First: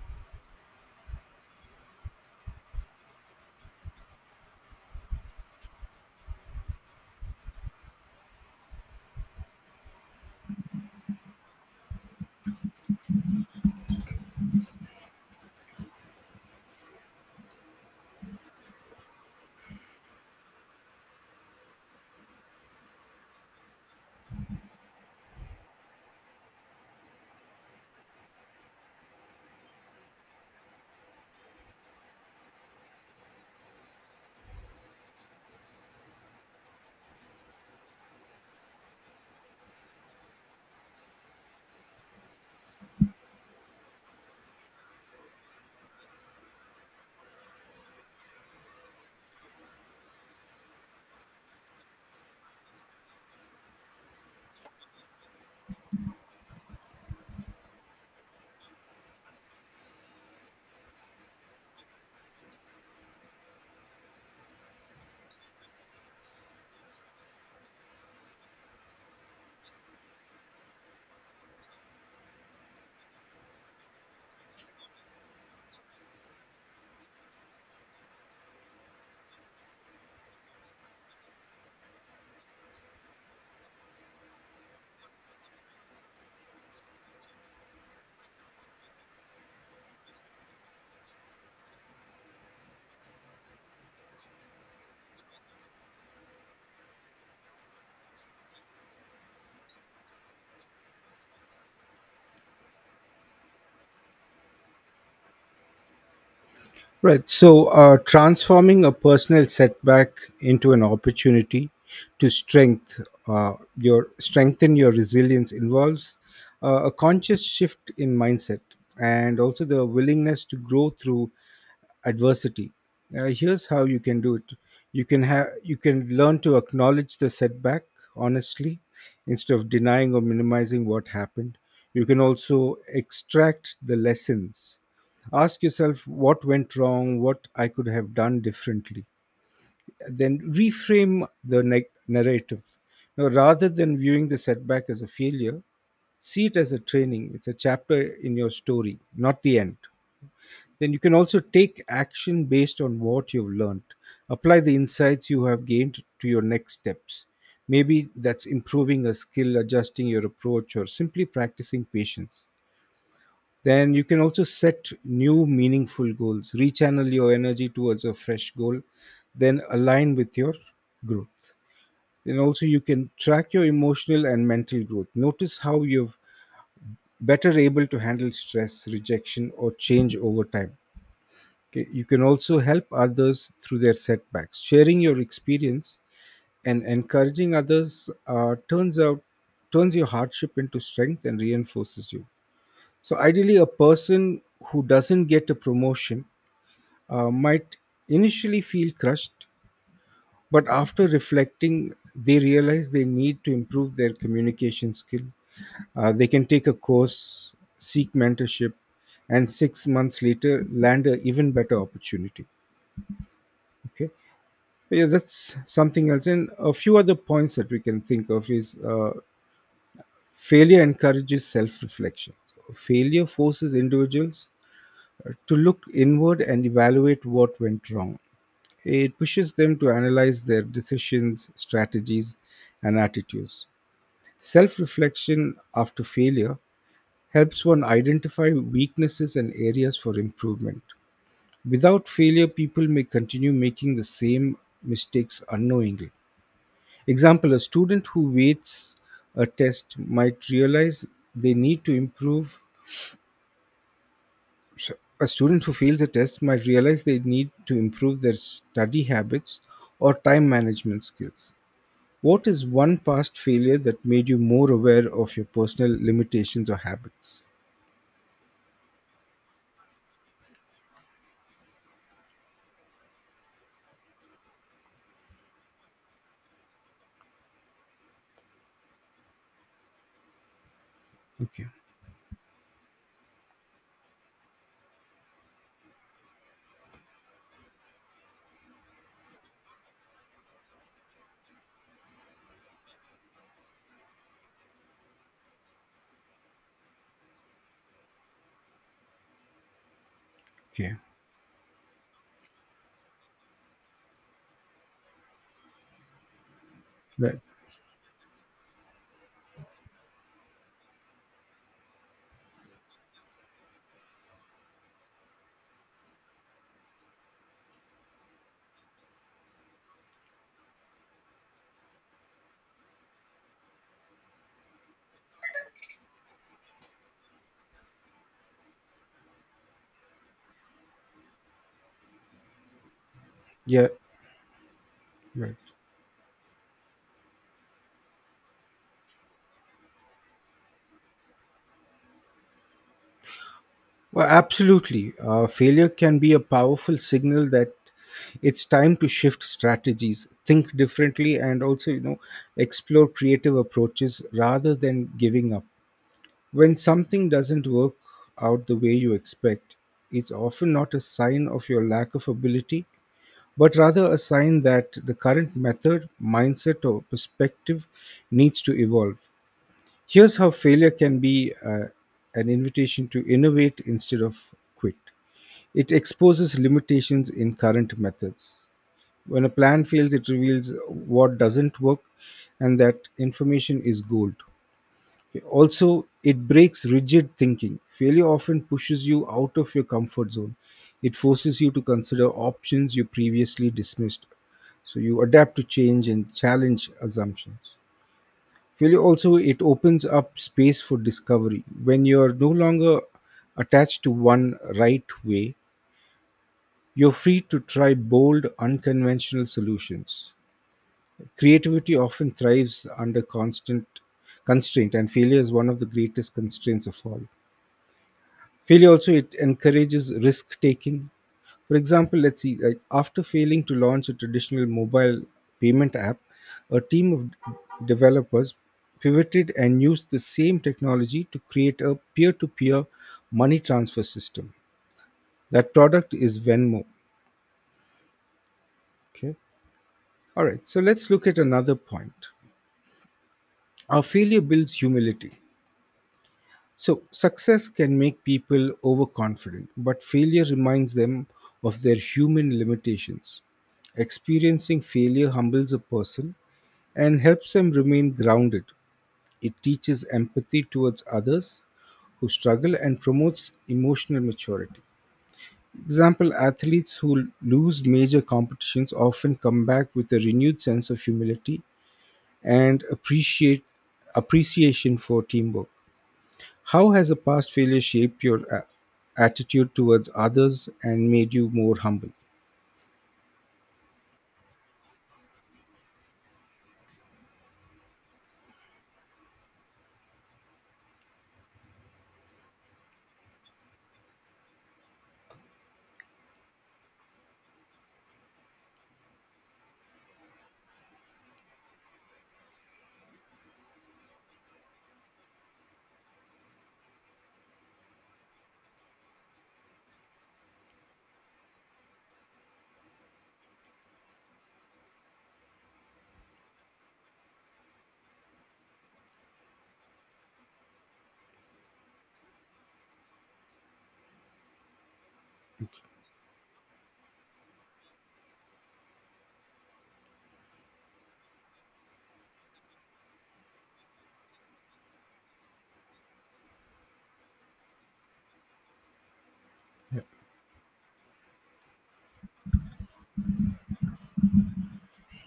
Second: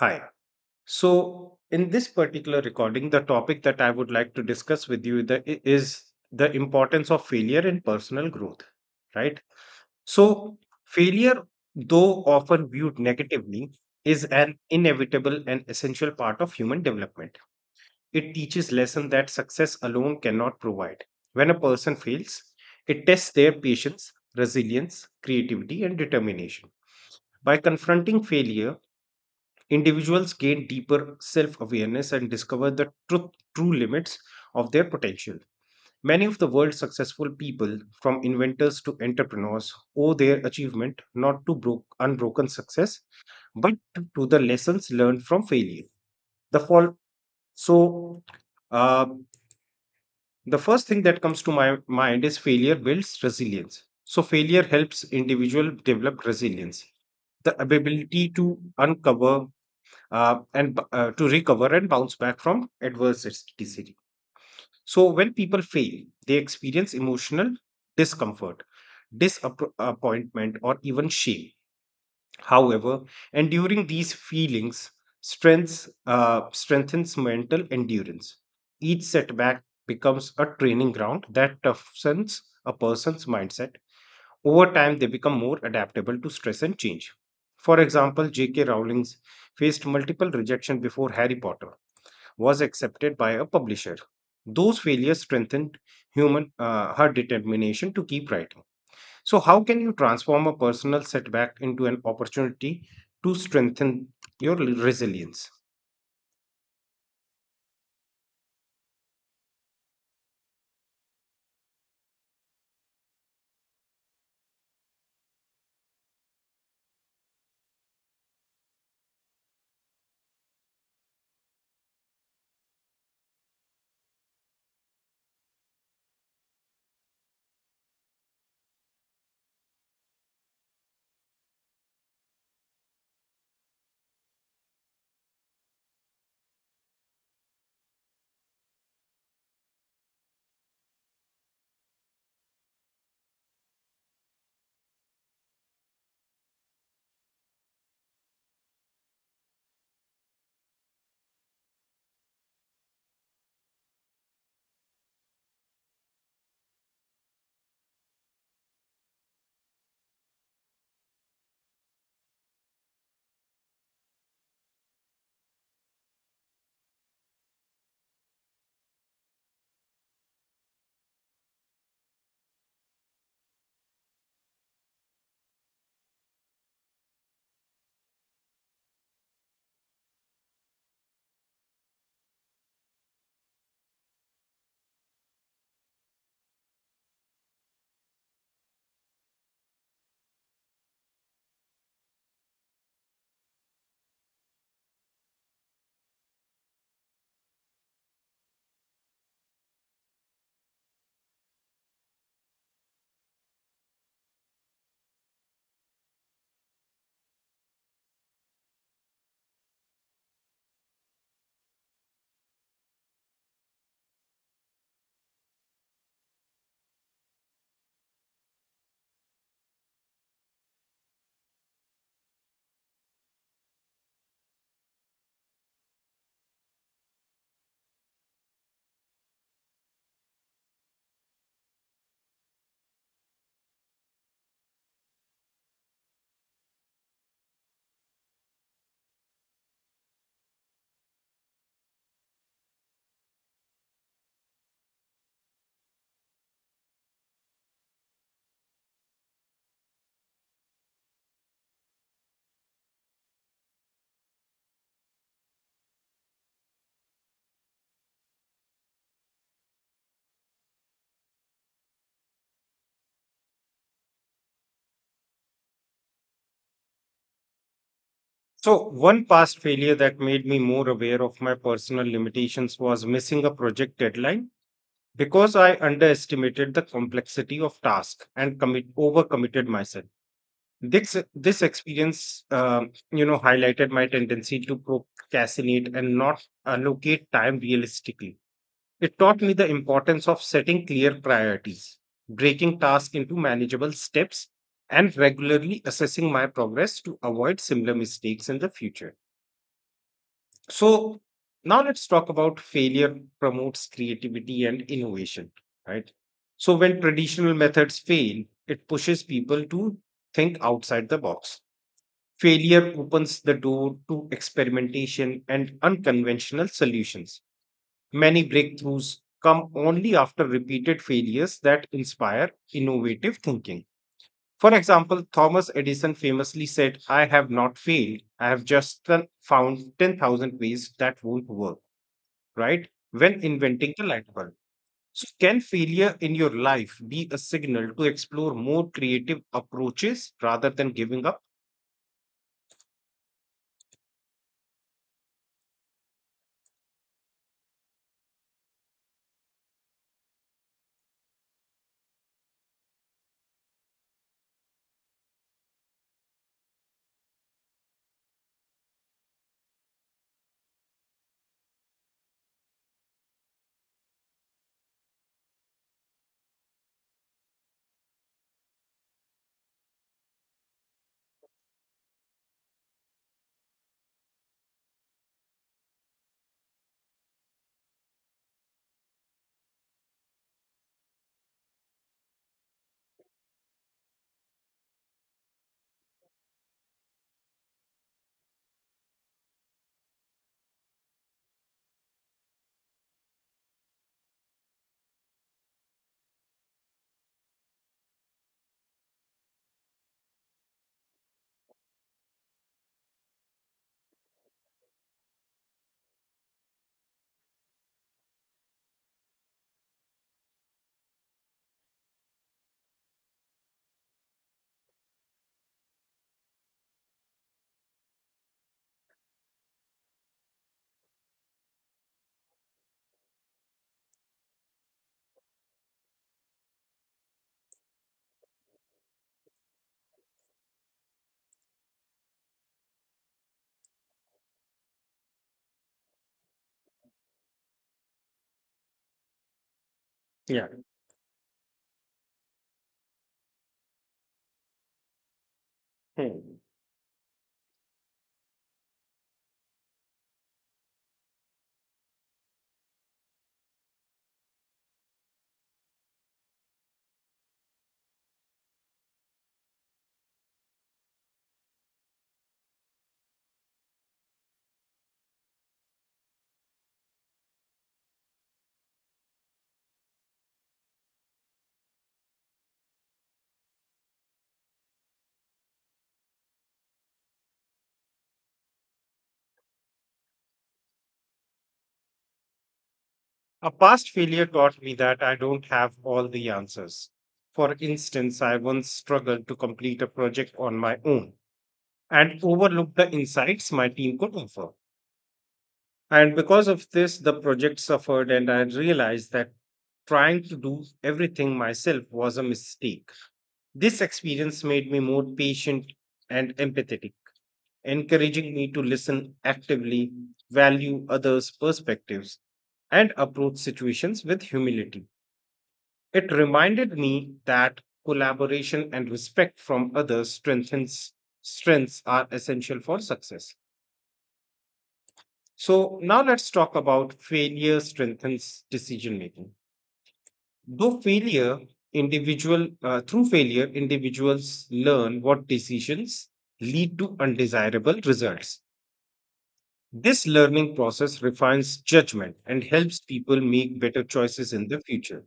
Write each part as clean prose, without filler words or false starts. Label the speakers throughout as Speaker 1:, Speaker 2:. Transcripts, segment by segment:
Speaker 1: Hi. So, in this particular recording, the topic that I would like to discuss with you is the importance of failure in personal growth, right? So, failure, though often viewed negatively, is an inevitable and essential part of human development. It teaches lessons that success alone cannot provide. When a person fails, it tests their patience, resilience, creativity, and determination. By confronting failure, individuals gain deeper self awareness and discover true limits of their potential. Many of the world's successful people, from inventors to entrepreneurs, owe their achievement not to unbroken success, but to the lessons learned from failure. The fall. So, uh, the first thing that comes to my mind is failure builds resilience. So, failure helps individual develop resilience, the ability to to recover and bounce back from adversity. So when people fail, they experience emotional discomfort, disappointment, or even shame. However, enduring these feelings strengths strengthens mental endurance. Each setback becomes a training ground that toughens a person's mindset over time, they become more adaptable to stress and change. For example, J.K. Rowling faced multiple rejection before Harry Potter was accepted by a publisher. Those failures strengthened human her determination to keep writing. So, how can you transform a personal setback into an opportunity to strengthen your resilience?
Speaker 2: Right. So, transforming a personal setback into an opportunity to strengthen your resilience involves a conscious shift in mindset and also the willingness to grow through adversity. Here's how you can do it. You can learn to acknowledge the setback honestly instead of denying or minimizing what happened. You can also extract the lessons. Ask yourself what went wrong, what I could have done differently. Then reframe the narrative. Now, rather than viewing the setback as a failure, see it as a training. It's a chapter in your story, not the end. Then you can also take action based on what you've learned. Apply the insights you have gained to your next steps. Maybe that's improving a skill, adjusting your approach, or simply practicing patience. Then you can also set new meaningful goals, rechannel your energy towards a fresh goal, then align with your growth. Then also you can track your emotional and mental growth. Notice how you've better able to handle stress, rejection, or change over time. Okay. You can also help others through their setbacks. Sharing your experience and encouraging others, turns your hardship into strength and reinforces you. So ideally, a person who doesn't get a promotion might initially feel crushed, but after reflecting, they realize they need to improve their communication skill. They can take a course, seek mentorship, and 6 months later land an even better opportunity. Okay. Yeah, that's something else. And a few other points that we can think of is, failure encourages self reflection. Failure forces individuals, to look inward and evaluate what went wrong. It pushes them to analyze their decisions, strategies, and attitudes. Self reflection after failure helps one identify weaknesses and areas for improvement. Without failure, people may continue making the same mistakes unknowingly. Example, a student who waits a test might realize they need to improve a student who fails a test might realize they need to improve their study habits or time management skills. What is one past failure that made you more aware of your personal limitations or habits?
Speaker 1: So, one past failure that made me more aware of my personal limitations was missing a project deadline because I underestimated the complexity of task and commit overcommitted myself. This
Speaker 2: Okay.
Speaker 1: experience, you know, highlighted my tendency to procrastinate and not allocate time realistically. It taught me the importance of setting clear priorities, breaking tasks into manageable steps, and regularly assessing my progress to avoid similar mistakes in the future.
Speaker 2: Okay.
Speaker 1: So now let's talk about failure promotes creativity and innovation, right? So when
Speaker 2: Right.
Speaker 1: traditional methods fail, it pushes people to think outside the box. Failure opens the door to experimentation and unconventional solutions. Many breakthroughs come only after repeated failures that inspire innovative thinking. For example, Thomas Edison famously said, I have not failed, I have just found 10,000 ways that won't work right? When
Speaker 2: Yeah.
Speaker 1: inventing the light bulb. So,
Speaker 2: Right.
Speaker 1: can failure in your life be a signal to explore more creative approaches rather than giving up?
Speaker 2: Well, absolutely. Failure can be a powerful signal that it's time to shift strategies, think differently, and also, you know, explore creative approaches rather than giving up. When something doesn't work out the way you expect, it's often not a sign of your lack of ability, but rather a sign that the current method, mindset, or perspective needs to evolve. Here's how failure can be an invitation to innovate instead of quit. It exposes limitations in current methods. When a plan fails, it reveals what doesn't work, and that information is gold. Also, it breaks rigid thinking. Failure often pushes you out of your comfort zone. It forces you to consider options you previously dismissed. So you adapt to change and challenge assumptions. Failure also it opens up space for discovery. When you're no longer attached to one right way, you're free to try bold, unconventional solutions. Creativity often thrives under constant constraint, and failure is one of the greatest constraints of all. Failure also it encourages risk taking. For example, let's see, like after failing to launch a traditional mobile payment app, a team of developers pivoted and used the same technology to create a peer-to-peer money transfer system. That product is Venmo. Okay. All right,
Speaker 1: Yeah.
Speaker 2: so let's look at another point. Our failure builds humility.
Speaker 1: Hmm.
Speaker 2: So, success can make people overconfident, but failure reminds them of their human limitations. Experiencing failure humbles a person and helps them remain grounded. It teaches empathy towards others who struggle and promotes emotional maturity. Example, athletes who lose major competitions often come back with a renewed sense of humility and appreciate appreciation for teamwork. How has a past failure shaped your attitude towards others and made you more humble?
Speaker 1: A past failure taught me that I don't have all the answers. For instance, I once struggled to complete a project on my own and overlooked the insights my team could offer. And because of this, the project suffered, and I realized that trying to do everything myself was a mistake. This experience made me more patient and empathetic, encouraging me to listen actively, value others' perspectives, and approach situations with humility. It reminded me that collaboration and respect from others strengthens strengths are essential for success. So now let's talk about failure strengthens decision making. Though failure, individual Through failure, individuals learn what decisions lead to undesirable results.
Speaker 2: Yeah.
Speaker 1: This learning process refines judgment and helps people make better choices in the future.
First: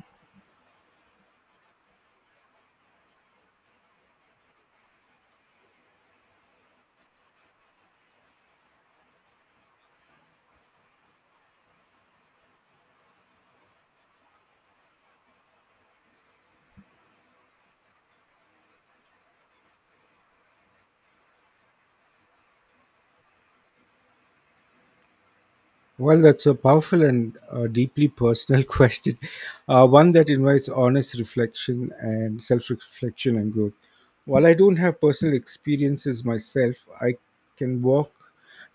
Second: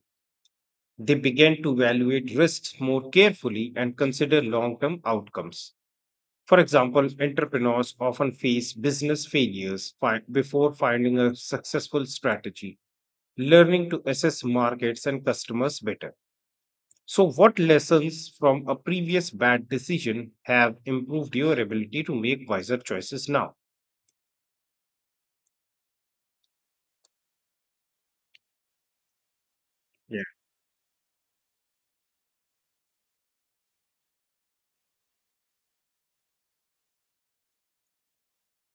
Speaker 1: They begin to evaluate risks more carefully and consider long term outcomes. For example, entrepreneurs often face business failures before finding a successful strategy, learning to assess markets and customers better. So, what lessons from a previous bad decision have improved your ability to make wiser choices now?
Speaker 2: Well, that's a powerful and, deeply personal question, one
Speaker 1: Yeah.
Speaker 2: that invites honest reflection and self reflection and growth. While I don't have personal experiences myself, I can walk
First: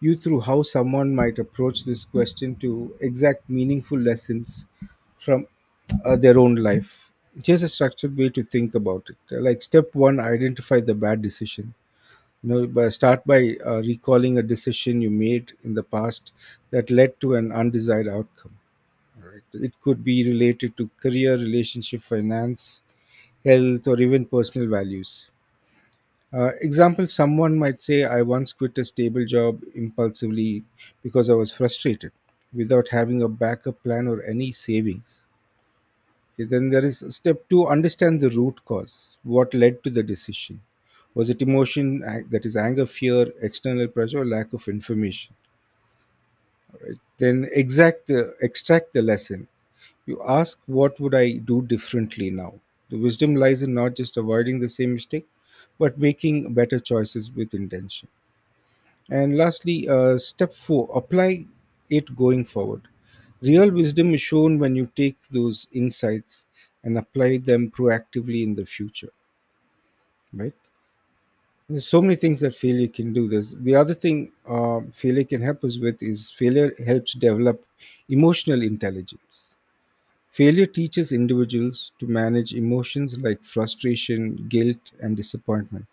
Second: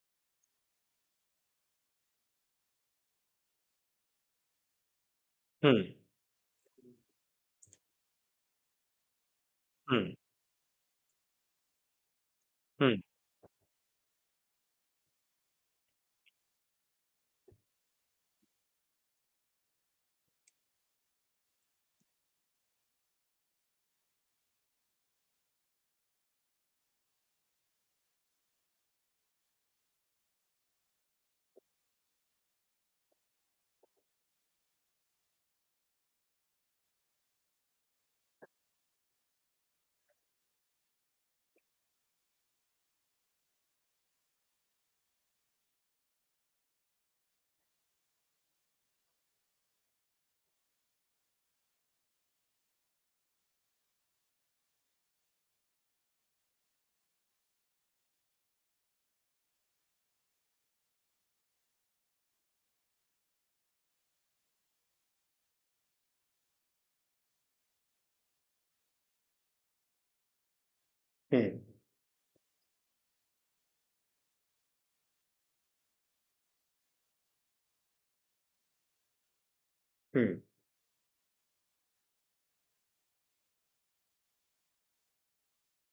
Speaker 2: you through how someone might approach this question to exact meaningful lessons from,
Speaker 1: Hmm,
Speaker 2: their own life. Here's a structured way to think about it. Like, step
Speaker 1: hmm,
Speaker 2: one, identify the bad decision. You know, by
Speaker 1: hmm,
Speaker 2: start by recalling a decision you made in the past that led to an undesired outcome. It could be related to career, relationship, finance, health, or even personal values. Uh, example, someone might say, I once quit a stable job impulsively because I was frustrated without having a backup plan or any savings. Okay, then there is step two, understand the root cause. What led to the decision? Was it emotion, that is anger, fear, external pressure, or lack of information? Then extract the lesson. You ask, what would I do differently now? The wisdom lies in not just avoiding the same mistake, but making better choices with intention. And lastly, step four, apply it going forward. Real wisdom is shown when you take those insights and apply them proactively in the future, right?
Speaker 1: hmm,
Speaker 2: There's so many things that failure can do. There's the other thing failure can help us with is Failure helps develop emotional intelligence.
Speaker 1: hmm,
Speaker 2: Failure teaches individuals to manage emotions like frustration, guilt, and disappointment.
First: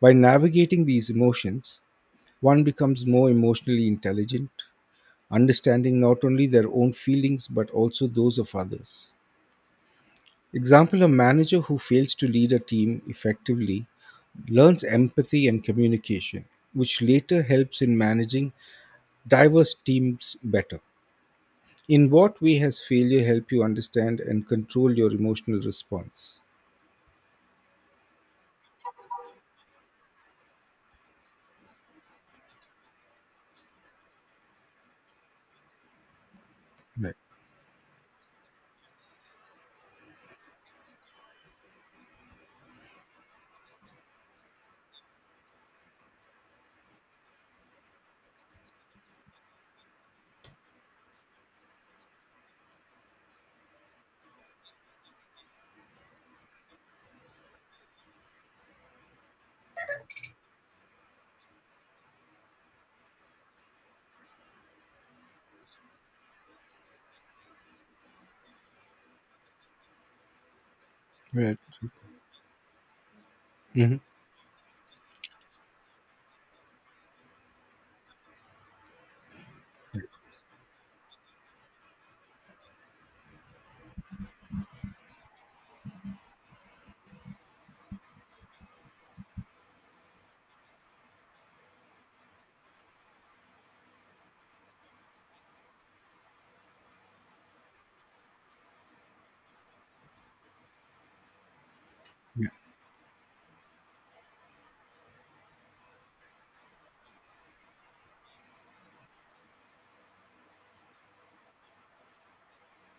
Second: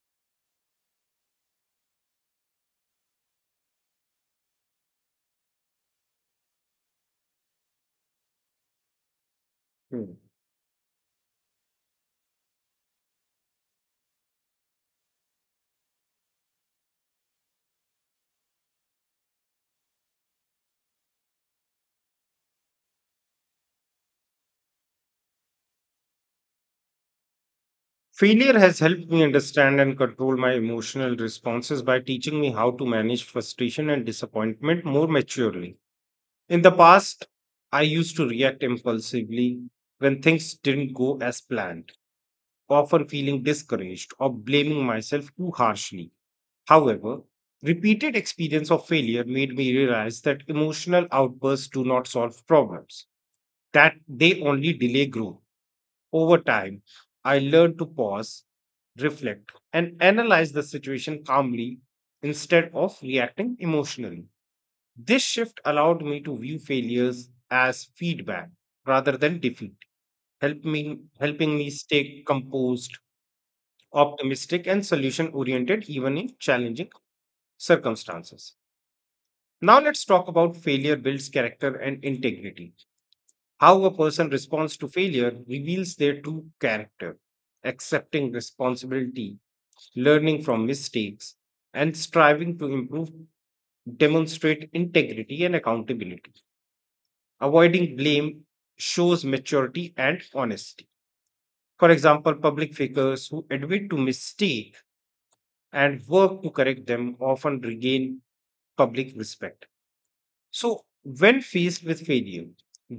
Speaker 2: By navigating these emotions, one becomes more emotionally intelligent, understanding not only their own feelings but also those of others.
Speaker 1: hmm.
Speaker 2: Example, a manager who fails to lead a team effectively learns empathy and communication, which later helps in managing diverse teams better. In what way has failure helped you understand and control your emotional response?
Speaker 1: Failure has helped me understand and control my emotional responses by teaching me how to manage frustration and disappointment more maturely. In the
Speaker 2: Right.
Speaker 1: past, I used to react impulsively when things didn't go as planned, often feeling discouraged or blaming myself too harshly. However, repeated experience of failure made me realize that emotional outbursts do not solve problems, that they only delay growth. Over time, I learned to pause, reflect, and analyze the situation calmly instead of reacting emotionally. This shift allowed me to view failures as feedback rather than defeat, helping
Speaker 2: Right.
Speaker 1: me stay composed,
Speaker 2: Mhm. Yeah.
Speaker 1: optimistic, and solution oriented even in challenging circumstances. Now let's talk about failure builds character and integrity. How a person responds to failure reveals their true character. Accepting responsibility, learning from mistakes, and striving to improve demonstrate integrity and accountability. Avoiding blame shows maturity and honesty. For example, public figures who admit to mistake and work to correct them often regain public respect. So, when faced with failure,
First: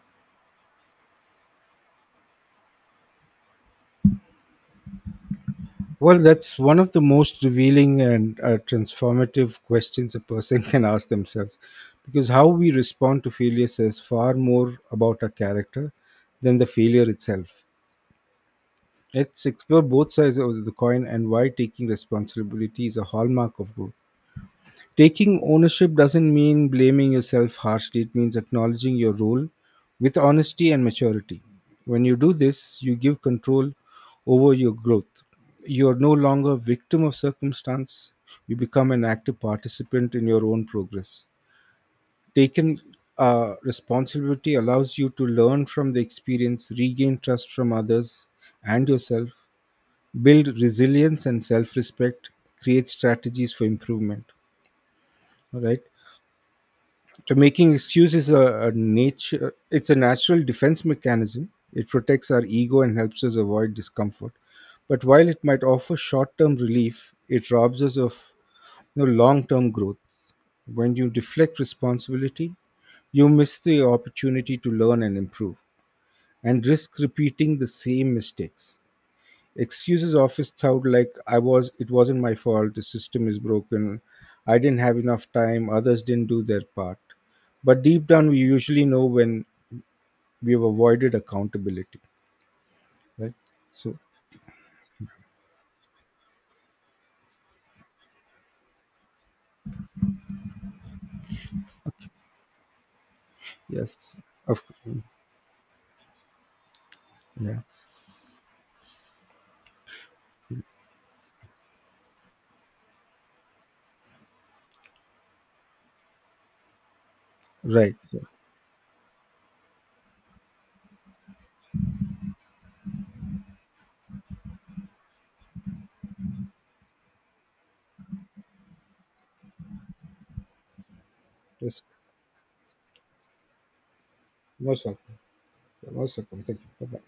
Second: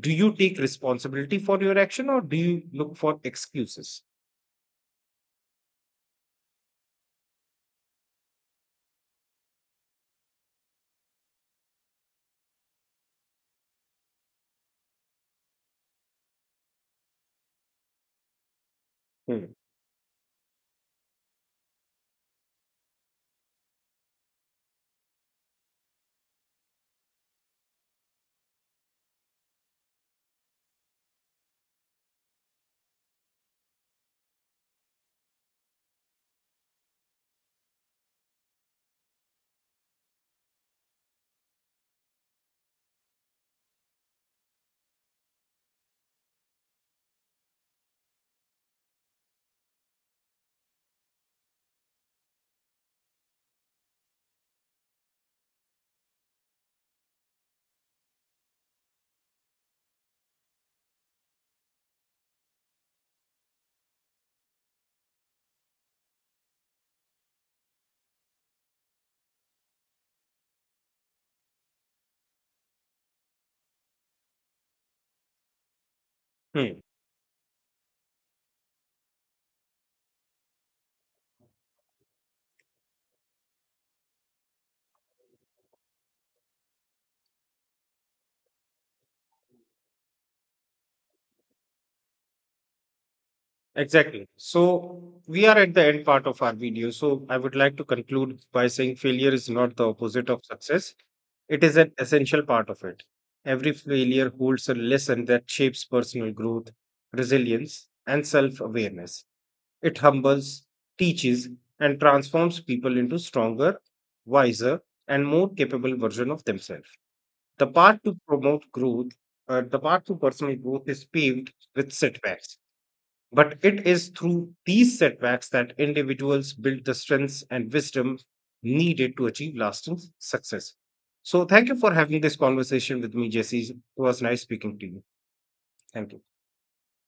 Speaker 1: do you take responsibility for your action or do you look for excuses?
Speaker 2: Well, that's one of the most revealing and, transformative questions a person can ask themselves because how we respond to failure says far more about our character than the failure itself. Let's
Speaker 1: Hmm.
Speaker 2: explore both sides of the coin and why taking responsibility is a hallmark of growth. Taking ownership doesn't mean blaming yourself harshly, it means acknowledging your role with honesty and maturity. When you do this, you give control over your growth. You are no longer a victim of circumstance, you become an active participant in your own progress. Taking, responsibility allows you to learn from the experience, regain trust from others and yourself, build resilience and self respect, create strategies for improvement. All right. So making excuses is a nature it's a natural defense mechanism. It protects our ego and helps us avoid discomfort. But while it might offer short-term relief, it robs us of, you know, long-term growth. When you deflect responsibility, you miss the opportunity to learn and improve and
Speaker 1: Hmm.
Speaker 2: risk repeating the same mistakes. Excuses often sound like, I was it wasn't my fault, the system is broken, I didn't have enough time, others didn't do their part. But deep down we usually know when we've avoided accountability. Right? So
Speaker 1: Exactly. So, we are at the end part of our video. So, I would like to conclude by saying failure is not the opposite of success, it is an essential part of it. Every
Speaker 2: yes.
Speaker 1: failure
Speaker 2: Of
Speaker 1: holds a
Speaker 2: course.
Speaker 1: lesson that shapes personal growth,
Speaker 2: Yeah.
Speaker 1: resilience, and self awareness. It humbles, teaches, and transforms people into stronger, wiser, and more capable version of themselves. The
Speaker 2: Right.
Speaker 1: path to
Speaker 2: Yeah.
Speaker 1: promote growth, the path to personal growth is paved with setbacks. But it is through these setbacks that individuals build the strengths and wisdom needed to achieve lasting success. So, thank you
Speaker 2: Yes.
Speaker 1: for having this conversation with me, Jesse. It was nice speaking
Speaker 2: Most
Speaker 1: to you.
Speaker 2: welcome. You're
Speaker 1: Thank
Speaker 2: most
Speaker 1: you.
Speaker 2: welcome. Thank you. Bye bye.